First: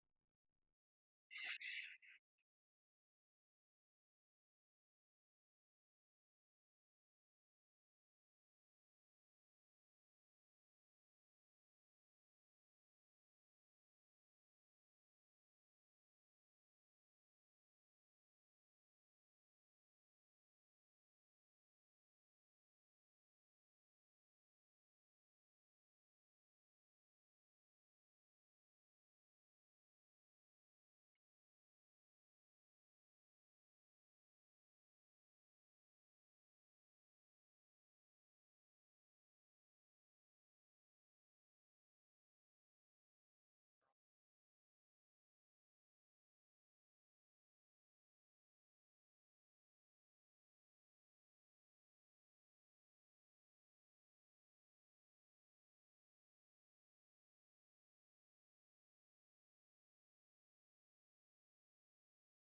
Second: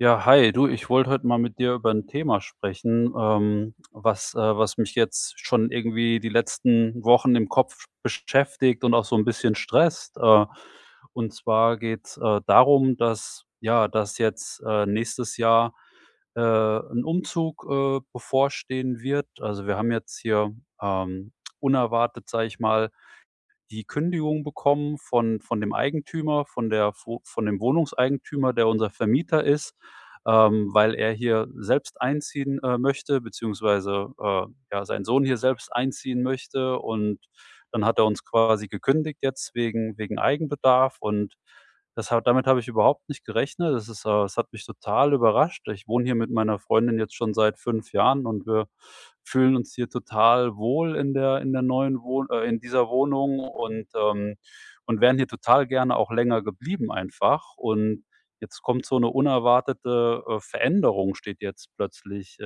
Ja, hi. Du, ich wollte heute mal mit dir über 'n Thema sprechen, ähm, was äh, was mich jetzt schon irgendwie die letzten Wochen im Kopf beschäftigt und auch so 'n bisschen stresst. Äh, und zwar geht's, äh, darum, dass ja, dass jetzt, äh, nächstes Jahr, äh, 'n Umzug, äh, bevorstehen wird. Also, wir haben jetzt hier, ähm, unerwartet, sage ich mal, die Kündigung bekommen von von dem Eigentümer von der vo von dem Wohnungseigentümer, der unser Vermieter ist, ähm, weil er hier selbst einziehen, äh, möchte beziehungsweise, äh, ja, sein Sohn hier selbst einziehen möchte. Und dann hat er uns quasi gekündigt jetzt wegen wegen Eigenbedarf und das ha damit habe ich überhaupt nicht gerechnet. Es ist, äh es hat mich total überrascht. Ich wohne hier mit meiner Freundin jetzt schon seit 5 Jahren und wir fühlen uns hier total wohl in der in der neuen Wohn äh, in dieser Wohnung und, ähm und wären hier total gerne auch länger geblieben einfach. Und jetzt kommt so 'ne unerwartete, äh Veränderung steht jetzt plötzlich, äh,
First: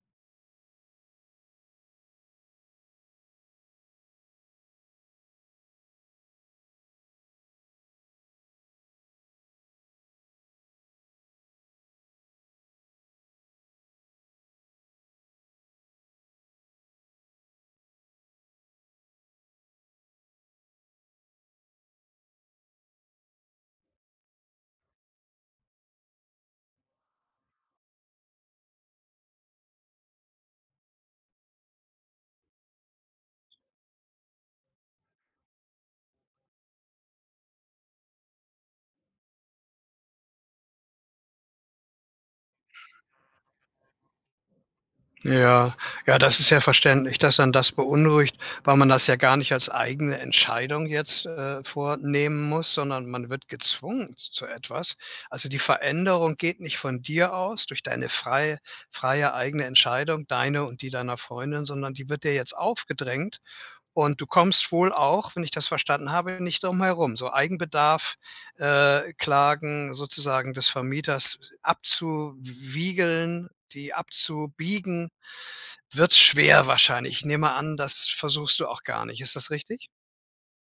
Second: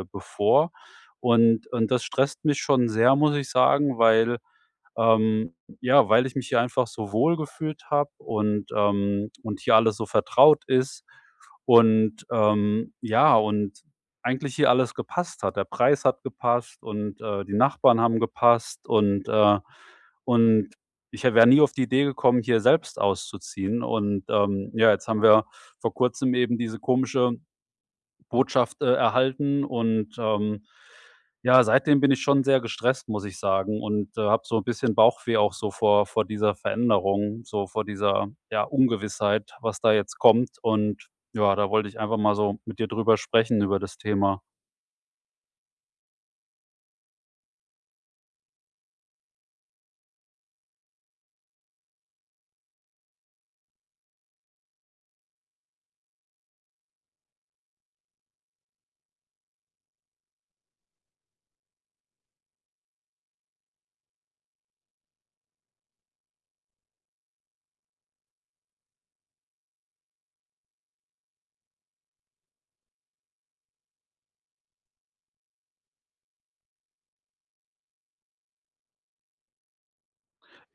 äh, bevor und und das stresst mich schon sehr, muss ich sagen, weil, ähm ja, weil ich mich hier einfach so wohlgefühlt habe und, ähm und hier alles so vertraut ist und, ähm ja, und eigentlich hier alles gepasst hat. Der Preis hat gepasst und, äh, die Nachbarn haben gepasst und, äh und ich wäre nie auf die Idee gekommen, hier selbst auszuziehen. Und, ähm, ja, jetzt haben wir vor Kurzem eben diese komische Botschaft, äh, erhalten und, ähm, ja, seitdem bin ich schon sehr gestresst, muss ich sagen, und, äh, habe so 'n bisschen Bauchweh auch so vor vor dieser Veränderung so vor dieser, ja, Ungewissheit, was da jetzt kommt. Und, ja, da wollte ich einfach mal so mit dir drüber sprechen über das Thema. Ja. Ja, das ist ja verständlich, dass einen das beunruhigt, weil man das ja gar nicht als eigene Entscheidung jetzt, äh, vornehmen muss, sondern man wird gezwungen z zu etwas. Also, die Veränderung geht nicht von dir aus, durch deine frei freie eigene Entscheidung, deine und die deiner Freundin, sondern die wird dir jetzt aufgedrängt. Und du kommst wohl auch wenn ich das verstanden habe nicht drum herum. So Eigenbedarf äh, Klagen sozusagen des Vermieters abzuwiegeln die abzubiegen, wird schwer wahrscheinlich. Ich nehme an, das versuchst du auch gar nicht. Ist das richtig?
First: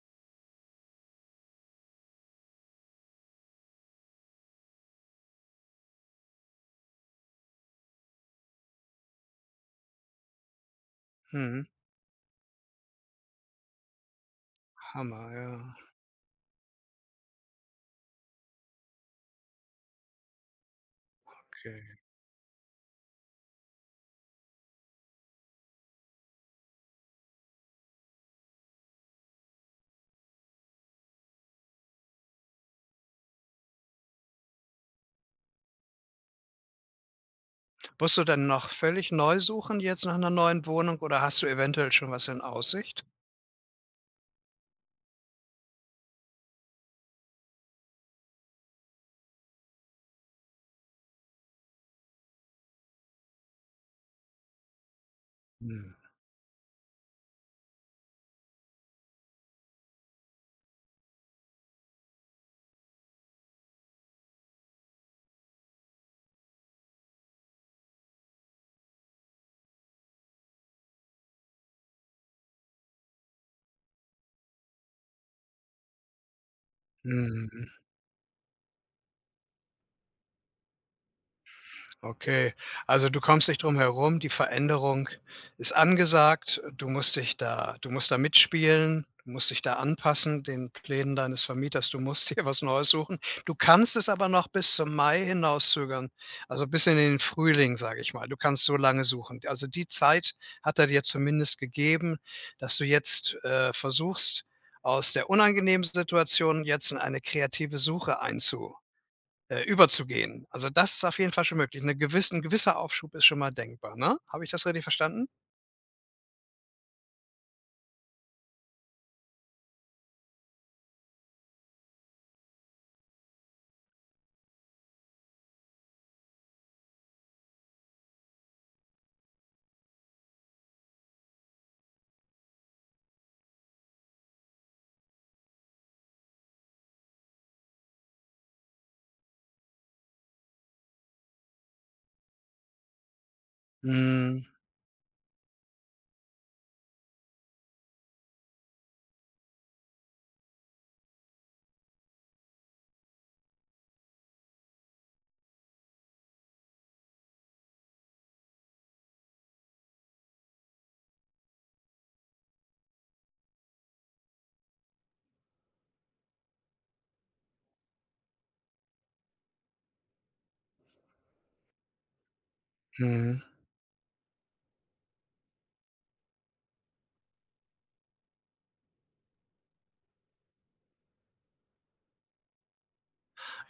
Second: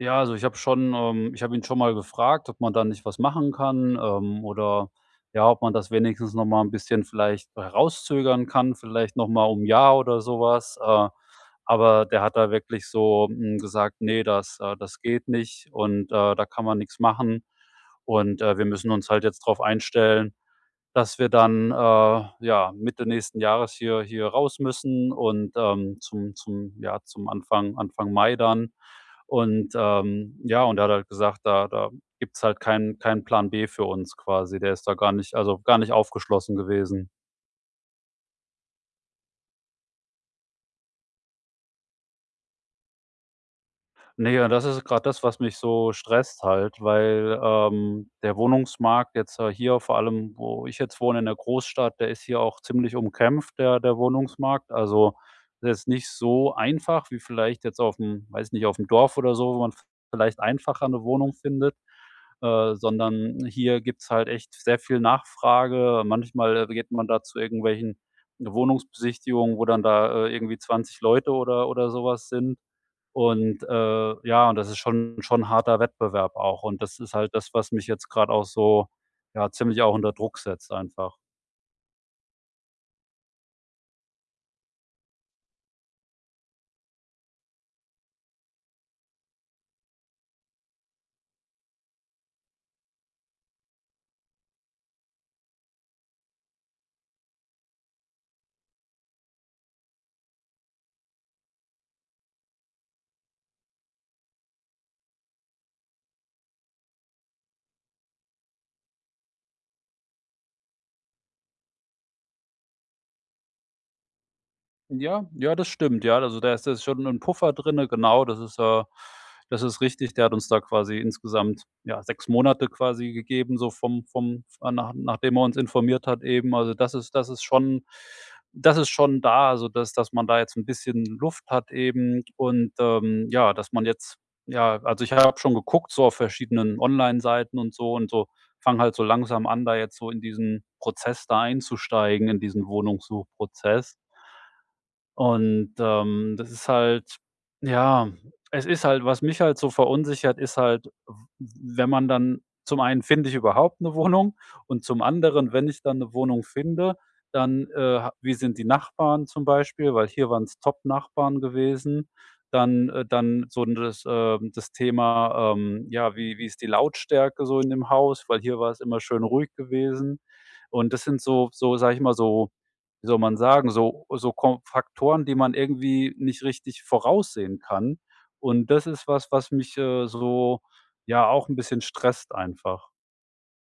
Ja, also, ich habe schon, ähm ich habe ihn schon mal gefragt, ob man da nicht was machen kann. Ähm, oder, ja, ob man das wenigstens noch mal 'n bisschen vielleicht herauszögern kann, vielleicht noch mal um 'n Jahr, oder so was. Äh, Mhm. aber der hat da wirklich so, hm, gesagt: „Ne, das äh, das geht Hammer, ja. nicht und, äh, da kann man nix machen.“ Und, äh, wir müssen uns halt jetzt drauf einstellen, dass wir dann, äh, Okay. ja, Mitte nächsten Jahres hier hier raus müssen und, ähm, zum zum ja, zum Anfang Anfang Mai dann. Und, ähm ja, und er hat halt gesagt: „Da da gibt's halt keinen keinen Plan B“, für uns quasi. Der ist da gar nicht also, gar nicht aufgeschlossen gewesen. Musst du denn noch völlig neu suchen jetzt nach 'ner neuen Wohnung oder hast du eventuell schon was in Aussicht? Ne, und das ist grad das, was mich so stresst halt, weil, ähm, der Wohnungsmarkt jetzt, äh, hier vor allem, wo ich jetzt wohne in der Großstadt der ist hier auch ziemlich umkämpft, der der Wohnungsmarkt. Also, der ist Hm. nicht so einfach wie vielleicht jetzt auf'm weiß nicht, auf'm Dorf oder so, wo man v vielleicht einfacher 'ne Wohnung findet, äh, sondern hier gibt's halt echt sehr viel Nachfrage. Manchmal geht man da zu irgendwelchen Wohnungsbesichtigungen, wo dann da, äh, irgendwie 20 Leute oder oder so was sind. Und, äh ja, und das ist schon schon harter Wettbewerb auch. Und das ist halt das, was Mhm. mich jetzt grad auch so ja, ziemlich auch unter Druck setzt einfach. Okay. Also, du kommst nicht drum herum. Die Veränderung ist angesagt. Äh, du musst dich da du musst da mitspielen. Du musst dich da anpassen den Plänen deines Vermieters. Du musst dir was Neues suchen. Du kannst es aber noch bis zum Mai hinauszögern, also, bis in den Frühling, sage ich mal. Du kannst so lange suchen. D also, die Zeit hat er dir zumindest gegeben, dass du jetzt, äh, versuchst, aus der unangenehmen Situation jetzt in eine kreative Suche einzu äh, überzugehen. Also, das ist auf jeden Fall schon möglich. 'Ne gewiss 'n gewisser Aufschub ist schon mal denkbar, ne? Habe ich das richtig Ja, verstanden? ja, das stimmt, ja. Also, da ist jetzt schon 'n Puffer drinnen. Genau, das ist, äh das ist richtig. Der hat uns da quasi insgesamt, ja, 6 Monate quasi gegeben, so vom vom f äh, nach nachdem er uns informiert hat eben. Also, das ist das ist schon das ist schon da, also, dass dass man da jetzt 'n bisschen Luft hat eben und, ähm, ja, dass man jetzt ja, also, ich habe schon geguckt so auf verschiedenen Onlineseiten und so und so fange halt so langsam an, da jetzt so in diesen Prozess da einzusteigen, in diesen Wohnungssuchprozess. Mhm. Und, ähm, das ist halt ja, es ist halt was mich halt so verunsichert, ist halt w w wenn man dann zum einen finde ich überhaupt 'ne Wohnung? Und zum anderen, wenn ich dann 'ne Wohnung finde, dann, äh, ha wie sind die Nachbarn zum Beispiel? Weil hier waren's top Nachbarn gewesen. Dann, äh dann so das, ähm das Thema, ähm, ja, wie wie ist die Lautstärke so in dem Haus? Weil hier war es immer schön ruhig gewesen. Und das sind so so sage ich mal, so wie soll man Mhm. sagen, so so ko Faktoren, die man irgendwie nicht richtig voraussehen kann. Und das ist was, was mich, äh, so, ja, auch 'n bisschen stresst einfach.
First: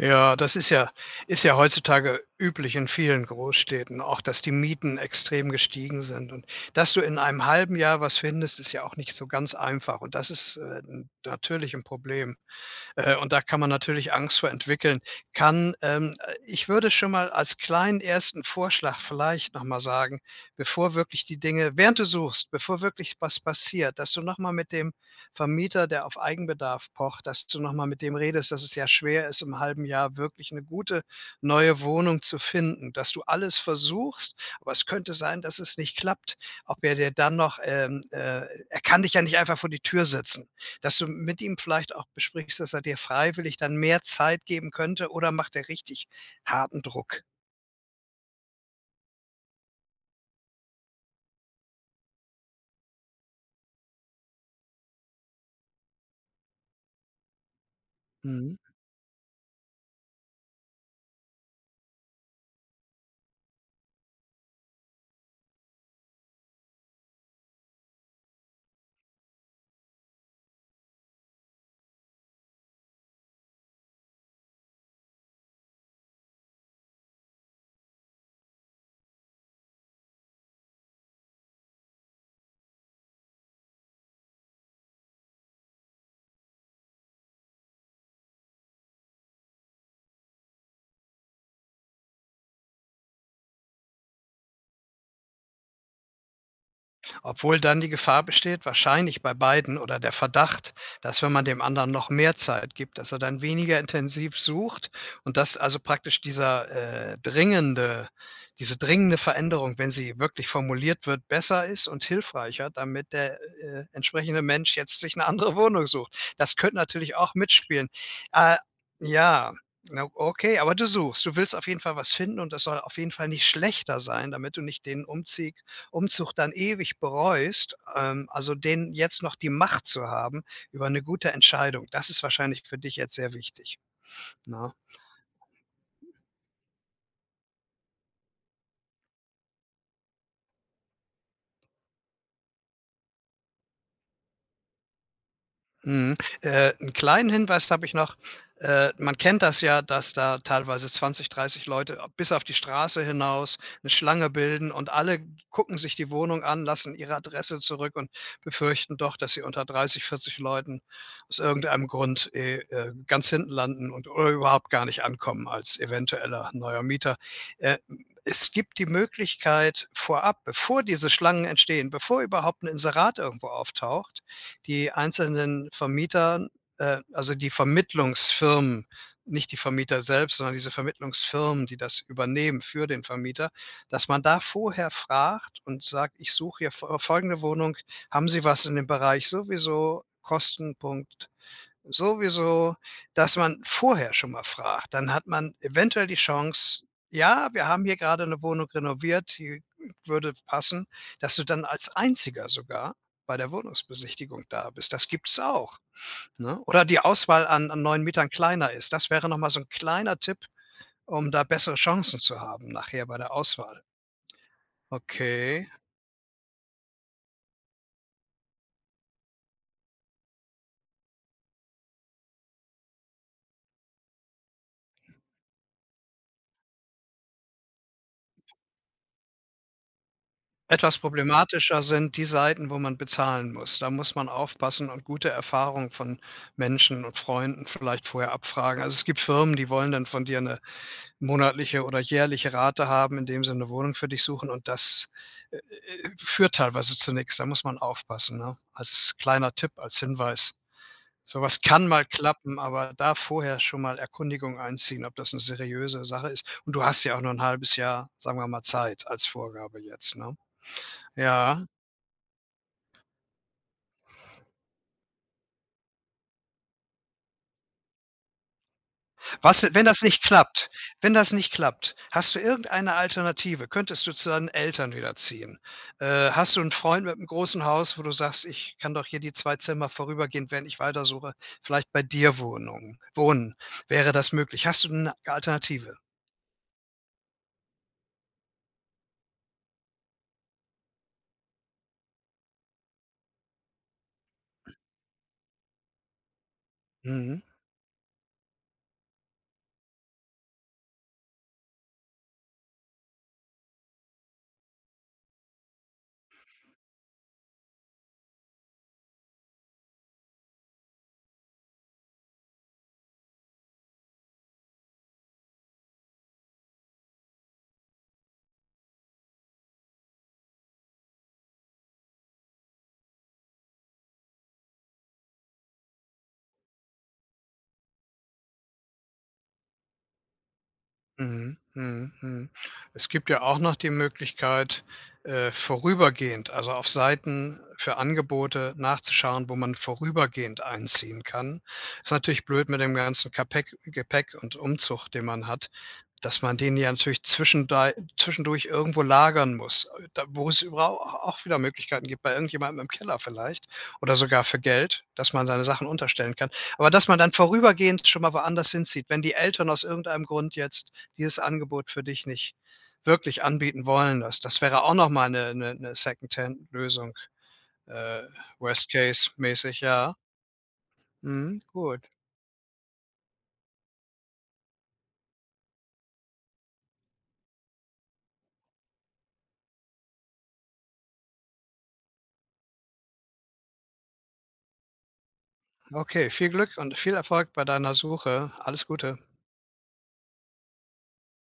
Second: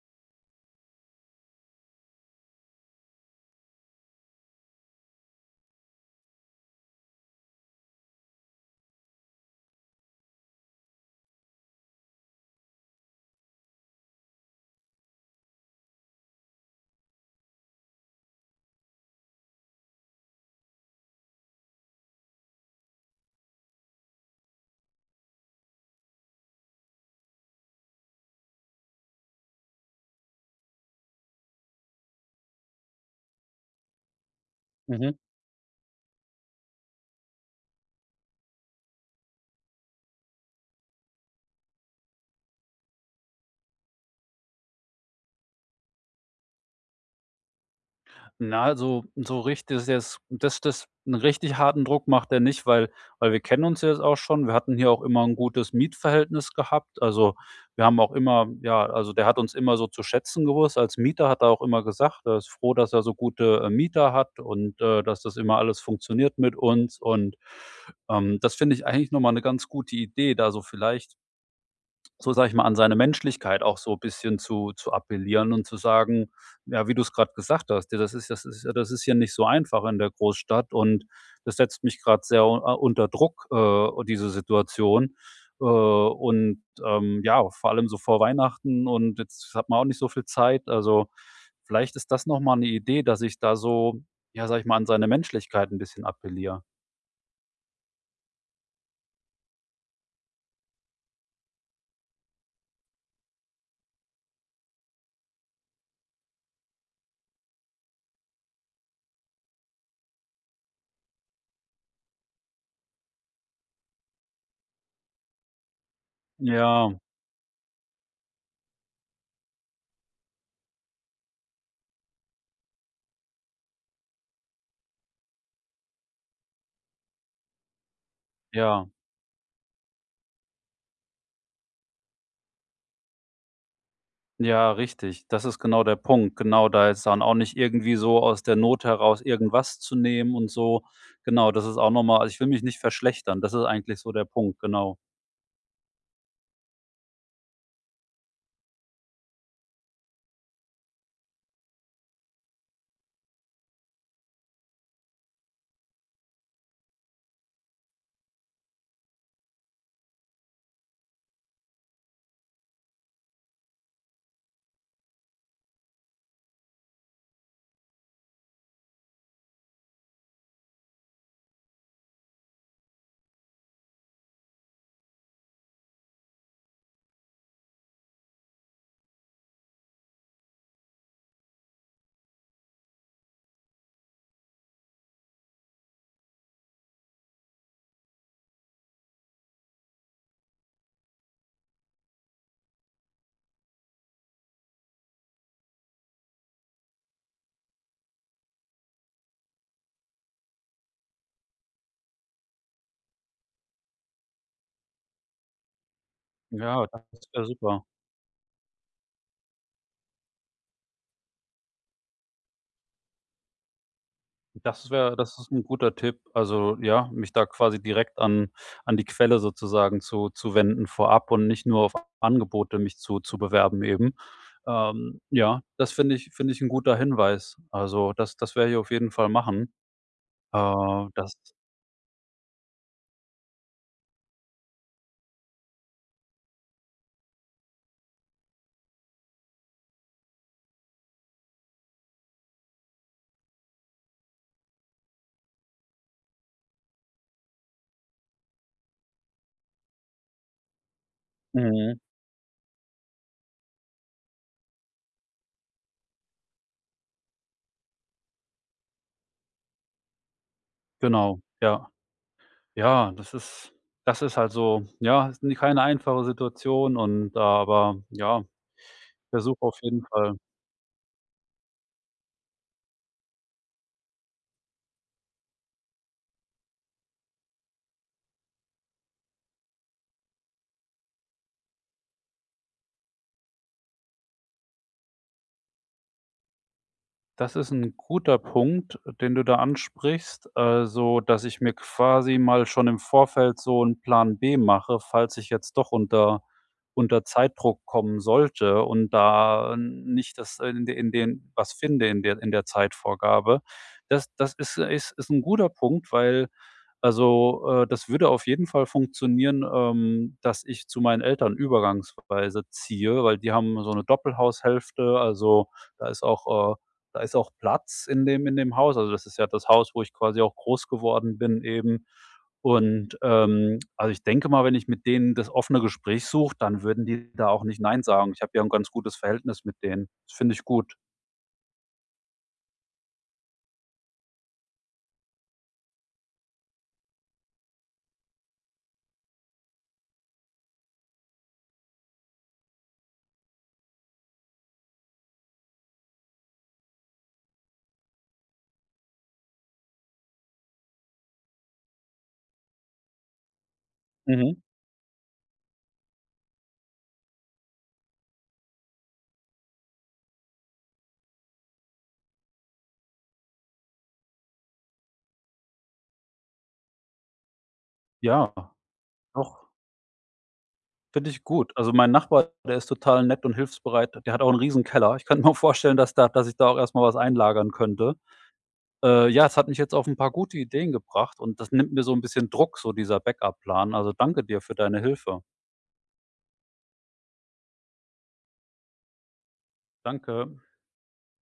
Ja, das ist ja ist ja heutzutage üblich in vielen Großstädten auch, dass die Mieten extrem gestiegen sind. Und dass du in einem 1/2 Jahr was findest, ist ja auch nicht so ganz einfach. Und das ist, äh, n natürlich 'n Problem, äh, und da kann man natürlich Angst vor entwickeln. Kann, ähm äh, ich würde schon mal als kleinen 1. Vorschlag vielleicht noch mal sagen, bevor wirklich die Dinge während du suchst, bevor wirklich was passiert, dass du noch mal mit dem Vermieter, der auf Eigenbedarf pocht dass du noch mal mit dem redest, dass es sehr schwer ist, im 1/2 Jahr wirklich 'ne gute neue Wohnung zu finden. Dass du alles versuchst, aber es könnte Mhm. sein, dass es nicht klappt. Ob er dir dann noch, ähm, äh er kann dich ja nicht einfach vor die Tür setzen. Dass du m mit ihm vielleicht auch besprichst, dass er dir freiwillig dann mehr Zeit geben könnte, oder macht der richtig harten Druck? Na, so so richtig ist das jetzt das das 'n richtig harten Druck macht er nicht, weil weil wir kennen uns jetzt auch schon. Wir hatten hier auch immer 'n gutes Mietverhältnis gehabt. Also, wir haben auch immer Mhm. ja, also, der hat uns immer so zu schätzen gewusst als Mieter, hat er auch immer gesagt, er ist froh, dass er so gute, äh, Mieter hat und, äh, dass das immer alles funktioniert mit uns. Und, ähm, das finde ich eigentlich noch mal 'ne ganz gute Idee, da so vielleicht so, sage ich mal, an seine Menschlichkeit auch so bisschen zu zu appellieren und zu sagen ja, wie du's grad gesagt hast: „Da das ist das ist ja das ist hier nicht so einfach in der Großstadt und das setzt mich grad sehr a unter Druck, äh, diese Situation. Äh, und, ähm, ja, vor allem so vor Weihnachten und jetzt hat man auch nicht so viel Zeit.“ Also, vielleicht ist das noch mal 'ne Idee, dass ich da so ja, sage ich mal, an seine Menschlichkeit 'n bisschen appelliere. Obwohl dann die Gefahr besteht, wahrscheinlich bei beiden oder der Verdacht, dass wenn man dem anderen noch mehr Zeit gibt, dass er dann weniger intensiv sucht und dass also, praktisch dieser, äh, dringende diese dringende Veränderung, wenn sie wirklich formuliert wird, besser ist und hilfreicher, damit der, äh, entsprechende Mensch jetzt sich 'ne andere Wohnung sucht. Das könnte Ja. natürlich auch mitspielen. Äh, ja. Na okay. Aber du suchst, du willst auf jeden Fall was finden und das soll auf jeden Fall nicht schlechter sein, damit du nicht den Umzieg Umzug dann ewig bereust. Ähm, also, Ja. den jetzt noch die Macht zu haben über 'ne gute Entscheidung, das ist wahrscheinlich für dich jetzt sehr wichtig, Ja, ne? richtig. Das ist genau der Punkt. Genau, da jetzt dann auch nicht irgendwie so aus der Not heraus irgendwas zu nehmen und so. Genau, das ist auch noch mal also, ich will mich nicht verschlechtern. Das ist eigentlich so der Punkt, genau. Mhm. Äh, 'n kleinen Hinweis habe ich noch. Äh, man kennt das ja, dass da teilweise 20, 30 Leute a bis auf die Straße hinaus 'ne Schlange bilden und alle gucken sich die Wohnung an, lassen ihre Adresse zurück und befürchten doch, dass sie unter 30, 40 Leuten aus irgendeinem Grund eh, äh, ganz hinten landen und überhaupt gar nicht ankommen als eventueller neuer Mieter. Äh, hm, es gibt die Möglichkeit vorab, bevor diese Schlangen entstehen, bevor überhaupt 'n Inserat irgendwo auftaucht, die einzelnen Vermietern, äh also, die Vermittlungsfirmen nicht die Vermieter selbst, sondern diese Vermittlungsfirmen, die das übernehmen für den Vermieter dass man da vorher fragt und sagt: „Ich suche hier fo folgende Wohnung. Haben Sie was in dem Bereich sowieso, Kostenpunkt sowieso?“ Dass man vorher schon mal fragt. Dann hat man eventuell die Chance: „Ja, wir haben hier grade 'ne Wohnung renoviert, die w würde passen“, dass du dann als Einziger sogar bei der Wohnungsbesichtigung da bist. Das gibt's auch, ne? Oder Ja, die das wäre Auswahl an an super. neuen Mietern kleiner ist. Das wäre noch mal so 'n kleiner Tipp, um da bessere Chancen zu haben nachher bei der Auswahl. Das wäre das ist 'n Okay. guter Tipp. Also, ja, mich da quasi direkt an an die Quelle sozusagen zu zu wenden vorab und nicht nur auf Angebote mich zu zu bewerben eben. Ähm, ja, das finde ich finde ich 'n guter Hinweis. Also, das das werde ich auf jeden Fall machen. Äh, Etwas das problematischer sind die Seiten, wo man bezahlen muss. Da muss man aufpassen und gute Erfahrungen von Menschen und Freunden vielleicht vorher abfragen. Also, es gibt Firmen, die wollen dann von dir 'ne monatliche oder jährliche Rate haben, indem sie 'ne Wohnung für dich suchen und das, äh, äh, führt teilweise zu nix. Da muss man aufpassen, ne? Als kleiner Tipp, als Hinweis. So was kann Mhm. mal klappen, aber da vorher schon mal Erkundigungen einziehen, ob das 'ne seriöse Sache ist. Und du hast ja auch noch 'n 1/2 Jahr, sagen wir mal, Zeit als Vorgabe jetzt, ne? Genau, Ja. ja. Ja, das ist das ist halt so, ja, is ne, keine einfache Situation und aber ja, ich versuche Was auf wenn jeden das nicht Fall klappt? Wenn das nicht klappt, hast du irgendeine Alternative? Könntest du zu deinen Eltern wieder ziehen? Äh, hast du 'n Freund mit'm großen Haus, wo du sagst: „Ich kann doch hier die 2 Zimmer vorübergehend, während ich weiter suche vielleicht bei dir Wohnung wohnen?“ Wäre das möglich? Hast du 'ne Alternative? Das ist 'n guter Punkt, den du da ansprichst. Also, dass ich mir quasi mal schon im Vorfeld so 'n Plan B mache, falls ich jetzt doch unter unter Mhm. Zeitdruck kommen sollte und da äh, nicht das in de in den was finde in der in der Zeitvorgabe. Das das ist ist ist 'n guter Punkt, weil also, äh, das würde auf jeden Fall funktionieren, ähm, dass ich zu meinen Eltern übergangsweise ziehe, weil die haben so 'ne Doppelhaushälfte. Also, da ist auch, äh da ist auch Platz in dem in dem Haus. Also, das ist ja das Haus, wo ich quasi auch groß geworden bin eben. Und, ähm also, ich denke mal, wenn ich mit denen das offene Gespräch suche, dann würden die da auch nicht nein sagen. Ich habe ja 'n ganz gutes Verhältnis mit denen. Das finde ich gut. Mhm, mhm, mhm. Es gibt ja auch noch die Möglichkeit, äh, vorübergehend also, auf Seiten für Angebote nachzuschauen, wo man vorübergehend einziehen kann. Ist natürlich blöd mit dem ganzen Kapeck Gepäck und Umzug, den man hat, dass man den ja natürlich zwischendei zwischendurch irgendwo lagern muss, äh, da wo's über au au auch wieder Möglichkeiten gibt, bei irgendjemandem im Keller vielleicht oder sogar für Mhm. Geld, dass man seine Sachen unterstellen kann. Aber dass man dann vorübergehend schon mal woanders hinzieht, wenn die Eltern aus irgendeinem Grund jetzt dieses Angebot für dich nicht wirklich anbieten wollen. Das das wäre auch noch mal 'ne 'ne 'ne Second-Hand-Lösung, äh, Ja. Doch. worst-case-mäßig, ja. Finde ich Mhm, gut. Also, gut. mein Nachbar, der ist total nett und hilfsbereit. Der hat auch 'n riesen Keller. Ich könnte mir auch vorstellen, dass da dass ich da auch erst mal was einlagern könnte. Äh, ja, es hat mich jetzt auf 'n paar gute Ideen gebracht und das nimmt mir so 'n bisschen Druck, so dieser Backup-Plan. Also, danke dir für deine Hilfe. Okay, viel Glück und viel Erfolg bei deiner Suche. Alles Gute. Danke.